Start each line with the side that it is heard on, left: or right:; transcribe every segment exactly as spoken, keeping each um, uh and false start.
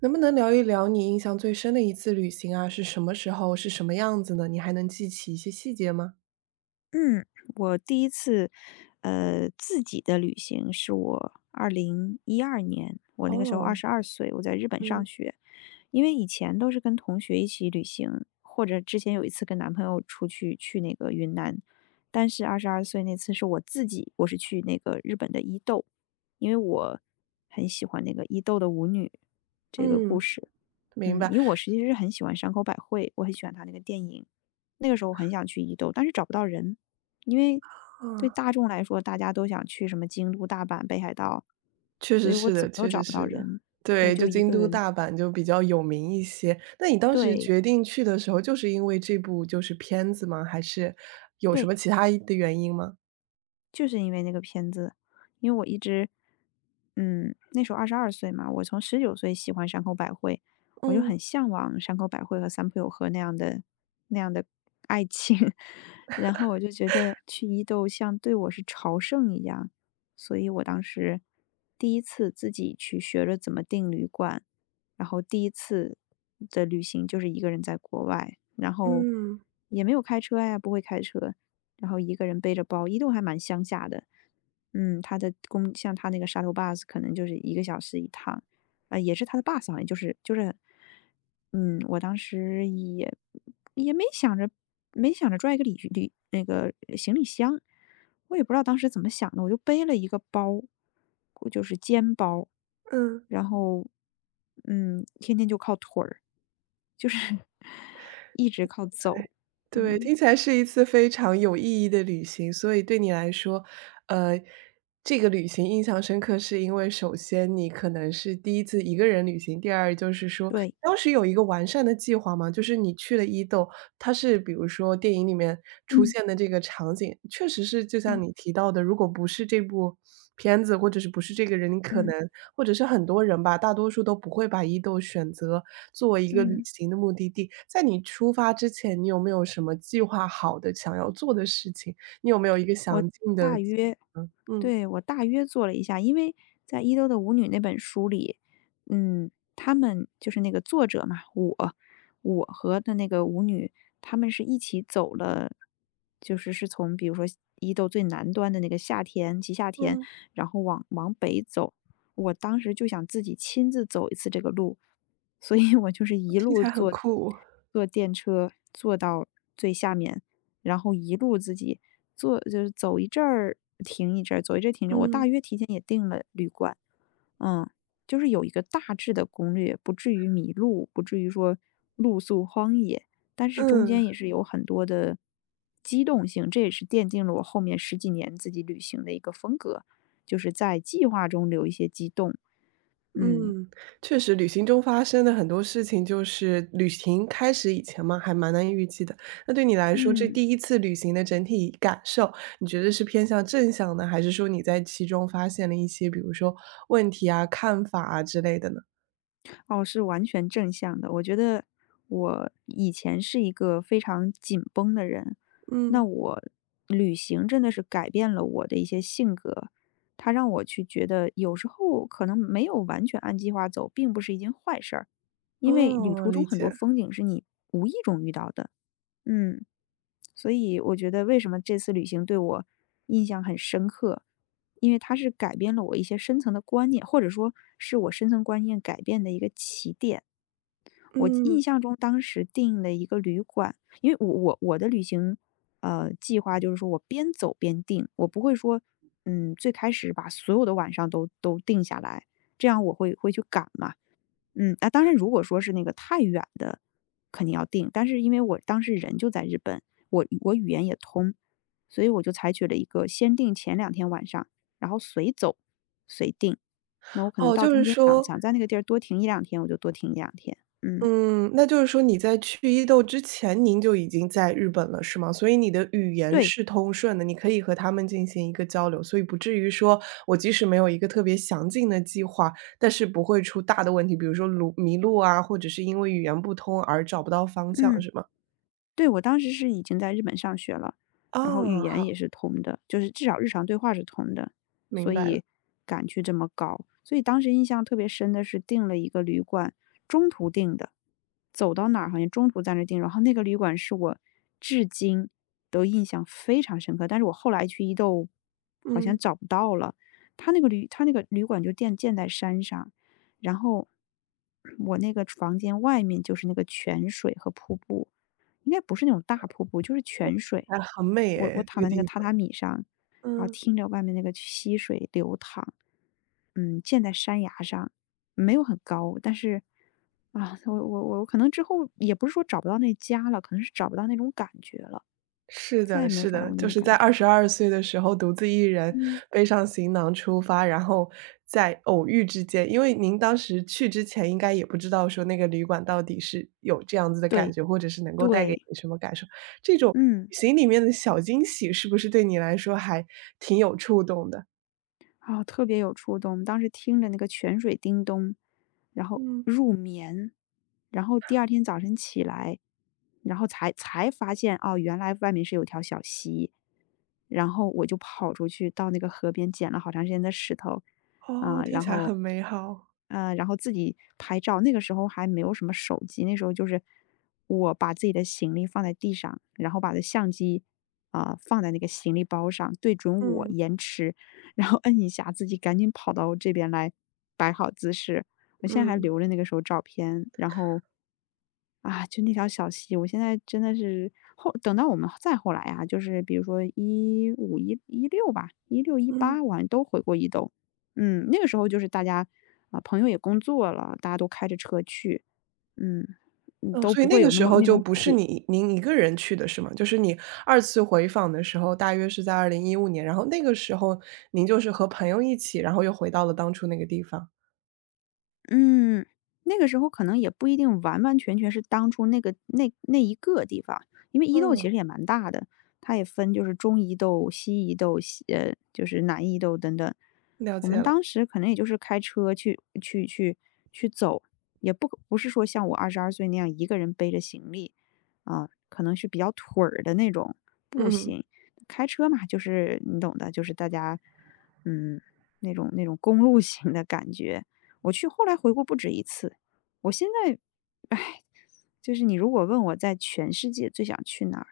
right: 能不能聊一聊你印象最深的一次旅行啊，是什么时候，是什么样子呢？你还能记起一些细节吗？
left: 嗯，我第一次，呃，自己的旅行是我二零一二年，我那个时候二
right: 哦，
left: 十二岁，我在日本上
right: 嗯，
left: 学。因为以前都是跟同学一起旅行，或者之前有一次跟男朋友出去去那个云南，但是二十二岁那次是我自己，我是去那个日本的伊豆，因为我很喜欢那个伊豆的舞女这个故
right: 嗯，
left: 事。
right: 明
left: 嗯，
right: 白。
left: 因为我实际是很喜欢山口百惠，我很喜欢她那个电影。那个时候我很想去伊豆，但是找不到人，因为对
right: 啊，
left: 大众来说，大家都想去什么京都、大阪、北海道，
right: 确
left: 所
right: 实
left: 以我
right: 是
left: 怎
right: 的，
left: 么都
right: 确
left: 找
right: 实
left: 不到
right: 是的。
left: 人，我
right: 对，
left: 就
right: 就
left: 一
right: 京
left: 个
right: 都、
left: 人。
right: 大阪就比较有名一些。那你当时
left: 对
right: 决定去的时候，就是因为这部就是片子吗？还是有什
left: 对，
right: 么其他的原因吗？
left: 就是因为那个片子，因为我一直，嗯，那时候二十二岁嘛，我从十九岁喜欢山口百惠，我就
right: 嗯，
left: 很向往山口百惠和三浦友和那样的那样的爱情，然后我就觉得去伊豆像对我是朝圣一样，所以我当时第一次自己去学着怎么订旅馆，然后第一次的旅行就是一个人在国外，然后
right: 嗯，
left: 也没有开车呀，不会开车，然后一个人背着包，伊顿还蛮乡下的。嗯，他的公像他那个沙头坝 bus 可能就是一个小时一趟，啊，也是他的 bus 好像就是就是嗯，我当时也也没想着没想着拽个旅旅那个行李箱，我也不知道当时怎么想的，我就背了一个包，就是肩包，
right: 嗯。
left: 然后，嗯，天天就靠腿儿，就是 一直靠走。
right: 对，
left: 嗯，
right: 听起来是一次非常有意义的旅行。所以对你来说，呃，这个旅行印象深刻，是因为首先你可能是第一次一个人旅行，第二就是说
left: 对，
right: 当时有一个完善的计划嘛。就是你去了伊豆，它是比如说电影里面出
left: 嗯，
right: 现的这个场景，确实是就像
left: 嗯，
right: 你提到的，如果不是这部片子，或者是不是这个人，你可能
left: 嗯。
right: 或者是很多人吧，大多数都不会把伊豆选择作为一个旅嗯
left: 嗯，
right: 行的目的地。在你出发之前，你有没有什么计划好的想要做的事情？你有没有一个
left: 我
right: 详尽的
left: 大
right: 计
left: 约
right: 嗯，
left: 对，我大约做了一下，因为在伊豆的舞女那本书里，嗯，他们就是那个作者嘛，我我和的那个舞女，他们是一起走了，就是是从比如说伊豆最南端的那个下田吉下田，
right: 嗯，
left: 然后往往北走。我当时就想自己亲自走一次这个路，所以我就是一
right: 听起
left: 路
right: 来很
left: 坐
right: 酷哦，
left: 坐电车坐到最下面，然后一路自己坐就是走一阵儿停一阵儿，走一阵儿停一阵儿我大
right: 嗯，
left: 约提前也订了旅馆，嗯，就是有一个大致的攻略，不至于迷路，不至于说露宿荒野，但是中
right: 嗯。
left: 间也是有很多的机动性，这也是奠定了我后面十几年自己旅行的一个风格，就是在计划中留一些机动。嗯
right: 嗯，确实，旅行中发生的很多事情，就是旅行开始以前嘛，还蛮难以预计的。那对你来说，这
left: 嗯。
right: 第一次旅行的整体感受，你觉得是偏向正向呢，还是说你在其中发现了一些，比如说问题啊、看法啊之类的呢？
left: 哦，是完全正向的。我觉得我以前是一个非常紧绷的人，那
right: 嗯，
left: 我旅行真的是改变了我的一些性格，它让我去觉得有时候可能没有完全按计划走，并不是一件坏事儿，因为旅
right: 哦，
left: 途中
right: 理
left: 很多
right: 解。
left: 风景是你无意中遇到的。嗯，所以我觉得为什么这次旅行对我印象很深刻，因为它是改变了我一些深层的观念，或者说是我深层观念改变的一个起点。我印
right: 嗯，
left: 象中当时订了一个旅馆，因为我我我的旅行，呃，计划就是说我边走边定，我不会说，嗯，最开始把所有的晚上都都定下来，这样我会会去赶嘛。嗯，那当然如果说是那个太远的，肯定要定，但是因为我当时人就在日本，我我语言也通，所以我就采取了一个先定前两天晚上，然后随走随定。那我可能
right: 哦，
left: 到
right: 就
left: 中
right: 是
left: 间想
right: 说
left: 想在那个地儿多停一两天，我就多停一两天。嗯。
right: 嗯，那就是说你在去伊豆之前，您就已经在日本了，是吗？所以你的语言
left: 对，
right: 是通顺的，你可以和他们进行一个交流，所以不至于说我即使没有一个特别详尽的计划，但是不会出大的问题，比如说路迷路啊，或者是因为语言不通而找不到方向，
left: 嗯。
right: 是吗？
left: 对，我当时是已经在日本上学了，然后语
right: 啊，
left: 言
right: 好，
left: 也是通的，就是至少日常对话是通的，所
right: 明白了，
left: 以敢去这么搞。所以当时印象特别深的是订了一个旅馆，中途订的，走到哪儿好像中途在那儿订，然后那个旅馆是我至今都印象非常深刻，但是我后来去伊豆好像
right: 嗯，
left: 找不到了，他那个旅他那个旅馆就建建在山上，然后我那个房间外面就是那个泉水和瀑布。应该不是那种大瀑布，就是泉水。
right: 还很美
left: 我我
right: 诶，这
left: 躺
right: 个
left: 在那个
right: 地
left: 榻
right: 方，
left: 榻米上，然后
right: 嗯。
left: 听着外面那个溪水流淌，嗯，建在山崖上，没有很高，但是啊，我我我可能之后也不是说找不到那家了，可能是找不到那种感觉了，
right: 是
left: 再也
right: 的，
left: 没有
right: 是
left: 找到
right: 的，
left: 过那
right: 就
left: 种
right: 是
left: 感
right: 在二
left: 觉。
right: 十二岁的时候独自一人
left: 嗯。
right: 背上行囊出发，然后在偶遇之间因为您当时去之前应该也不知道说那个旅馆到底是有这样子的感
left: 对
right: 觉，或者是能够带给
left: 对，
right: 你什么感受。这种
left: 嗯。
right: 旅行里面的小惊喜是不是对你来说还挺有触动的？
left: 啊，特别有触动。当时听着那个泉水叮咚，然后
right: 嗯。
left: 入眠，然后第二天早晨起来，然后才才发现哦，原来外面是有条小溪。然后我就跑出去到那个河边捡了好长时间的石头，
right: 哦，
left: 啊、
right: 听
left: 然
right: 起来
left: 后，
right: 很美好。
left: 呃，然后自己拍照。那个时候还没有什么手机，那时候就是我把自己的行李放在地上，然后把的相机啊、放在那个行李包上，对准我
right: 嗯，
left: 延迟，然后摁一下自己赶紧跑到这边来摆好姿势。我现在还
right: 嗯，
left: 留着那个时候照片，然后啊，就那条小溪，我现在真的是后等到我们再后来啊，就是比如说一五一一六吧，一六一
right: 嗯。
left: 八，我好像都回过一兜。嗯，那个时候就是大家啊、朋友也工作了，大家都开着车去，嗯嗯，
right: 哦，
left: 都
right: 所以
left: 不会
right: 那个
left: 有那
right: 时
left: 么
right: 候
left: 那
right: 就
left: 种
right: 不是
left: 苦
right: 你您一个人去的是吗？就是你二次回访的时候，大约是在二零一五年，然后那个时候您就是和朋友一起，然后又回到了当初那个地方。
left: 嗯，那个时候可能也不一定完完全全是当初那个那那一个地方，因为伊豆其
right: 嗯，
left: 实也蛮大的，它也分就是中伊豆、西伊豆、西呃就是南伊豆等等。
right: 了
left: 我
right: 解
left: 们
right: 了。
left: 当时可能也就是开车去去去去走，也不不是说像我二十二岁那样一个人背着行李，啊、可能是比较腿儿的那种步
right: 嗯，
left: 行。开车嘛，就是你懂的，就是大家嗯那种那种公路 型的感觉。我去后来回过不止一次。我现在，哎，就是你如果问我在全世界最想去哪儿，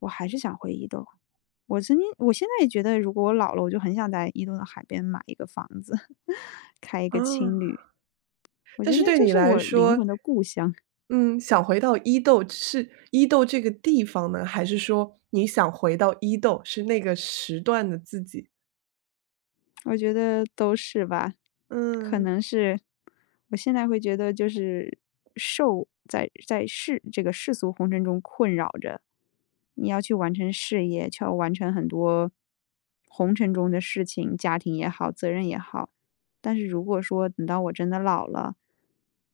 left: 我还是想回伊豆。我曾经，我现在也觉得，如果我老了，我就很想在伊豆的海边买一个房子，开一个青
right: 啊，
left: 旅。我觉
right: 但
left: 得
right: 是
left: 那
right: 对
left: 就
right: 你
left: 是
right: 来
left: 我灵
right: 说，
left: 魂的故乡。
right: 嗯，想回到伊豆是伊豆这个地方呢，还是说你想回到伊豆，是那个时段的自己？
left: 我觉得都是吧，可
right: 嗯，
left: 能是我现在会觉得就是受在在世这个世俗红尘中困扰着，你要去完成事业，去要完成很多红尘中的事情，家庭也好，责任也好。但是如果说等到我真的老了，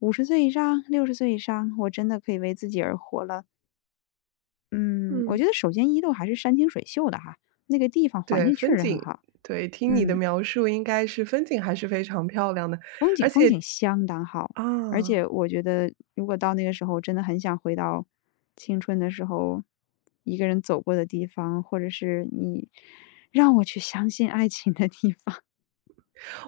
left: 五十岁以上、六十岁以上，我真的可以为自己而活了。嗯，我觉
right: 嗯，
left: 得首先伊豆还是山清水秀的哈，那个地方环
right: 对，
left: 境确
right: 风
left: 实很
right: 景
left: 好。
right: 对，听你的
left: 嗯，
right: 描述应该是风景还是非常漂亮的，
left: 风景
right: 而
left: 风景
right: 且
left: 相当好，
right: 啊，
left: 而且我觉得如果到那个时候，真的很想回到青春的时候，一个人走过的地方，或者是你让我去相信爱情的地方。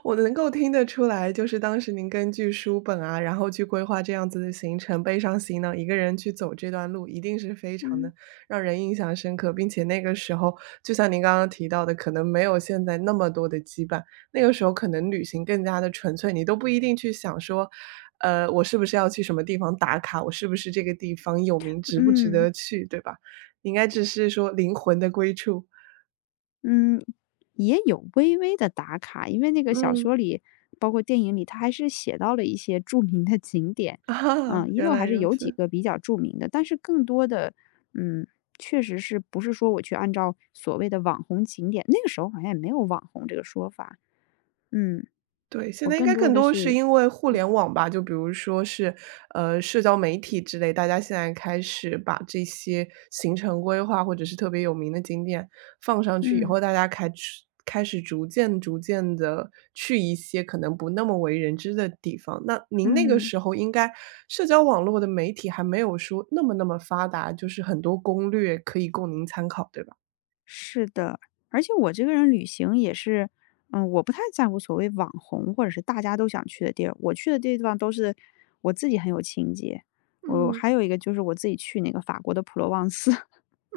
right: 我能够听得出来，就是当时您根据书本啊，然后去规划这样子的行程，背上行囊，一个人去走这段路，一定是 非常的
left: 嗯
right: 让人印象深刻，并且那个时候就像您刚刚提到的，可能没有现在那么多的羁绊，那个时候可能旅行更加的纯粹，你都不一定去想说，呃，我是不是要去什么地方打卡，我是不是这个地方有名，值不值
left: 嗯。
right: 得去，对吧？应该只是说灵魂的归处。
left: 嗯，也有微微的打卡，因为那个小
right: 嗯，
left: 说里，包括电影里，他还是写到了一些著名的景点，
right: 啊，
left: 嗯，一
right: 原
left: 六
right: 来
left: 还是
right: 如
left: 有几
right: 此。
left: 个比较著名的，但是更多的，嗯，确实是不是说我去按照所谓的网红景点，那个时候好像也没有网红这个说法，嗯，
right: 对，现
left: 我
right: 在应
left: 更
right: 该
left: 多
right: 更
left: 的
right: 多是
left: 是，
right: 因为互联网吧，就比如说是，呃，社交媒体之类，大家现在开始把这些行程规划或者是特别有名的景点放上去以
left: 嗯
right: 后，大家开始开始逐渐逐渐的去一些可能不那么为人知的地方。那您那个
left: 嗯。
right: 时候应该社交网络的媒体还没有说那么那么发达，就是很多攻略可以供您参考，对吧？
left: 是的，而且我这个人旅行也是，嗯，我不太在乎所谓网红或者是大家都想去的地儿，我去的地方都是我自己很有情节。我
right: 嗯，
left: 还有一个就是我自己去那个法国的普罗旺斯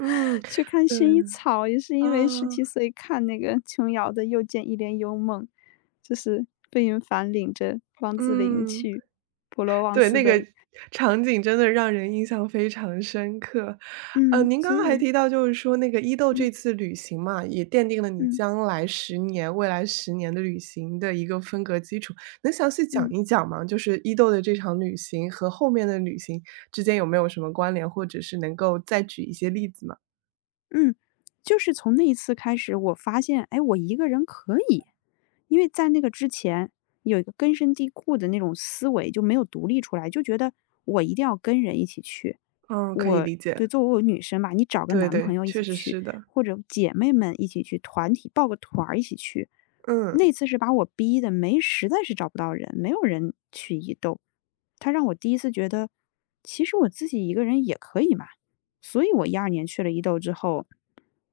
right: 嗯，
left: 去看
right: 对，
left: 薰衣草，也是因为十
right: 啊，
left: 七岁看那个琼瑶的《又见一帘幽梦》，就是费云凡领着汪自菱
right: 嗯。
left: 去普罗旺
right: 对，
left: 斯
right: 那
left: 的，
right: 个场景真的让人印象非常深刻。呃，
left: 嗯，
right: 您
left: 所
right: 刚
left: 以
right: 刚
left: 我
right: 还
left: 就
right: 提到就是说那个伊豆
left: 嗯
right: 这次旅行嘛，也奠定了你
left: 嗯
right: 将来十年未来十年的旅行的一个风格基础。能详细讲
left: 嗯。
right: 一讲吗？就是伊豆的这场旅行和后面的旅行之间有没有什么关联，或者是能够再举一些例子吗？
left: 嗯，就是从那一次开始，我发现，哎，我一个人可以，因为在那个之前有一个根深蒂固的那种思维，就没有独立出来，就觉得我一定要跟人一起去。
right: 嗯，可以
left: 我
right: 理解，
left: 对作为我女生吧，你找个
right: 对
left: 男朋
right: 对，
left: 友一
right: 确
left: 起
right: 实
left: 去，
right: 是的，
left: 或者姐妹们一起去，团体报个团儿一起去。
right: 嗯。
left: 那次是把我逼的，没实在是找不到人，没有人去移动。他让我第一次觉得，其实我自己一个人也可以嘛。所以我一二年去了伊豆之后，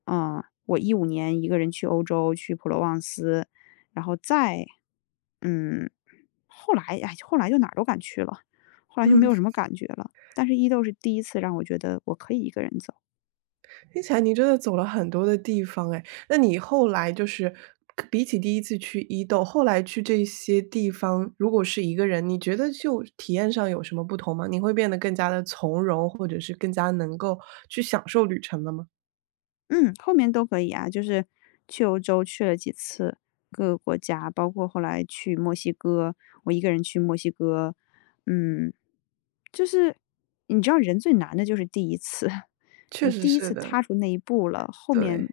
left: 嗯，我一五年一个人去欧洲，去普罗旺斯，然后再嗯，后来哎，后来就哪儿都敢去了，后来就没有什么感觉了。但是伊豆是第一次让我觉得我可以一个人走。
right: 听起来你真的走了很多的地方哎，那你后来就是比起第一次去伊豆，后来去这些地方，如果是一个人，你觉得就体验上有什么不同吗？你会变得更加的从容，或者是更加能够去享受旅程了吗？
left: 嗯，后面都可以啊，就是去欧洲去了几次，各个国家，包括后来去墨西哥，我一个人去墨西哥，嗯，就是你知道人最难的就是第一次，
right: 确
left: 你
right: 实
left: 第一
right: 是
left: 次
right: 的，
left: 踏出那一步了，后面
right: 对，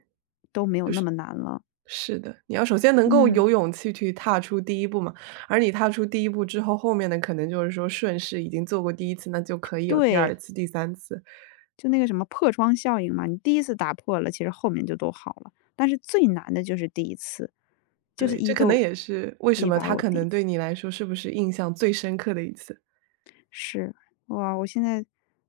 left: 都没有那么难了。
right: 是的，你要首先能够
left: 嗯，
right: 有勇气去踏出第一步嘛，而你踏出第一步之后，后面的可能就是说顺势已经做过第一次，那就可以有第
left: 对，
right: 二次、第三次。
left: 就那个什么破窗效应嘛，你第一次打破了，其实后面就都好了，但是最难的就是第一次，就是
right: 对，
left: 伊
right: 这可能
left: 豆
right: 也是为什
left: 激
right: 么
left: 发了
right: 他
left: 我
right: 可
left: 第一
right: 能
left: 次。
right: 对你来说是不是印象最深刻的一次。
left: 是，哇，我现在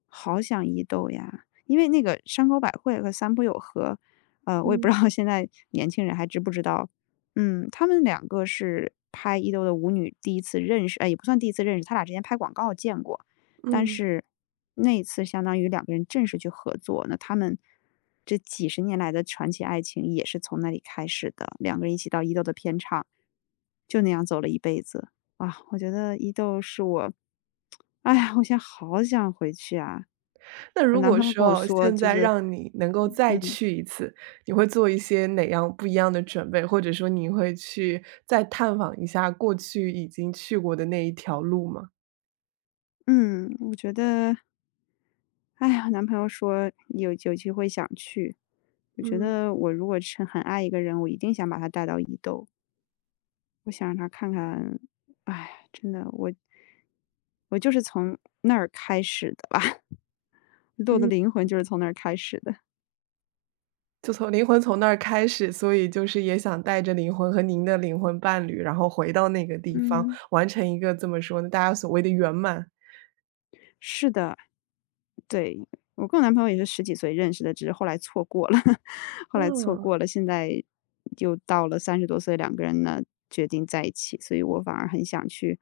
left: 好想伊豆呀，因为那个山口百惠和三浦友和，呃，我也不知
right: 嗯
left: 道现在年轻人还知不知道，嗯，他们两个是拍伊豆的舞女第一次认识，哎，也不算第一次认识，他俩之前拍广告见过，但
right: 嗯。
left: 是那一次相当于两个人正式去合作，那他们这几十年来的传奇爱情也是从那里开始的，两个人一起到伊豆的片场，就那样走了一辈子。啊，我觉得伊豆是我，哎呀，我现在好想回去啊！
right: 那
left: 我
right: 如
left: 男
right: 果
left: 朋友跟我
right: 说哦
left: 说，
right: 现
left: 就
right: 在
left: 是，
right: 让你能够再
left: 嗯
right: 去一次，你会做一些哪样不一样的准备？或者说你会去再探访一下过去已经去过的那一条路吗？
left: 嗯，嗯我觉得，哎呀，我男朋友说有有机会想去。我觉
right: 嗯
left: 得我如果是很爱一个人，我一定想把他带到伊豆，我想让他看看。哎，真的，我我就是从那儿开始的吧，伊豆的
right: 嗯。
left: 灵魂就是从那儿开始的。
right: 就从灵魂从那儿开始，所以就是也想带着灵魂和您的灵魂伴侣，然后回到那个地方，
left: 嗯，
right: 完成一个怎么说呢，大家所谓的圆满。
left: 是的，对，我跟我男朋友也是十几岁认识的，只是后来错过了，后来错
right: 嗯。
left: 过了，现在又到了三十多岁，两个人呢，决定在一起，所以我反而很想去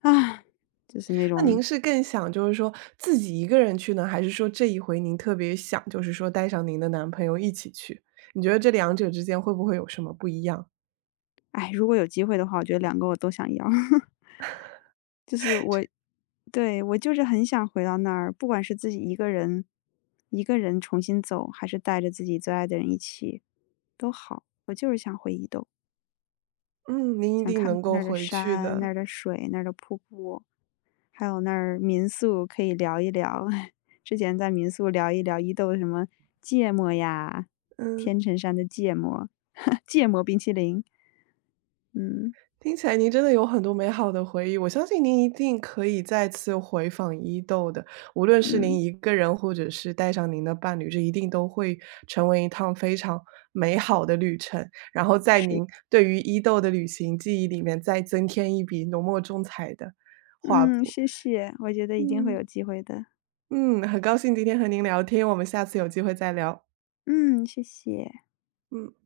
left: 啊，就是那
right: 那
left: 种，
right: 您是更想就是说自己一个人去呢，还是说这一回您特别想就是说带上您的男朋友一起去？你觉得这两者之间会不会有什么不一样？
left: 哎，如果有机会的话，我觉得两个我都想要。就是我对，我就是很想回到那儿，不管是自己一个人一个人重新走，还是带着自己最爱的人一起，都好，我就是想回伊豆，
right: 嗯，您一
left: 想
right: 定
left: 看看
right: 能够
left: 那儿的
right: 回去
left: 山、那
right: 的，
left: 儿的水、那儿的瀑布。还有那儿民宿可以聊一聊，之前在民宿聊一聊伊豆什么芥末呀，
right: 嗯。
left: 天成山的芥末，芥末冰淇淋，嗯，
right: 听起来您真的有很多美好的回忆，我相信您一定可以再次回访伊豆的。无论是
left: 嗯，
right: 您一个人，或者是带上您的伴侣，这一定都会成为一趟非常美好的旅程。然后在
left: 是，
right: 您对于伊豆的旅行记忆里面，再增添一笔浓墨重彩的画
left: 嗯，
right: 布。
left: 谢谢，我觉得一定会有
right: 嗯
left: 机会的，
right: 嗯，很高兴今天和您聊天，我们下次有机会再聊。
left: 嗯，谢谢。
right: 嗯。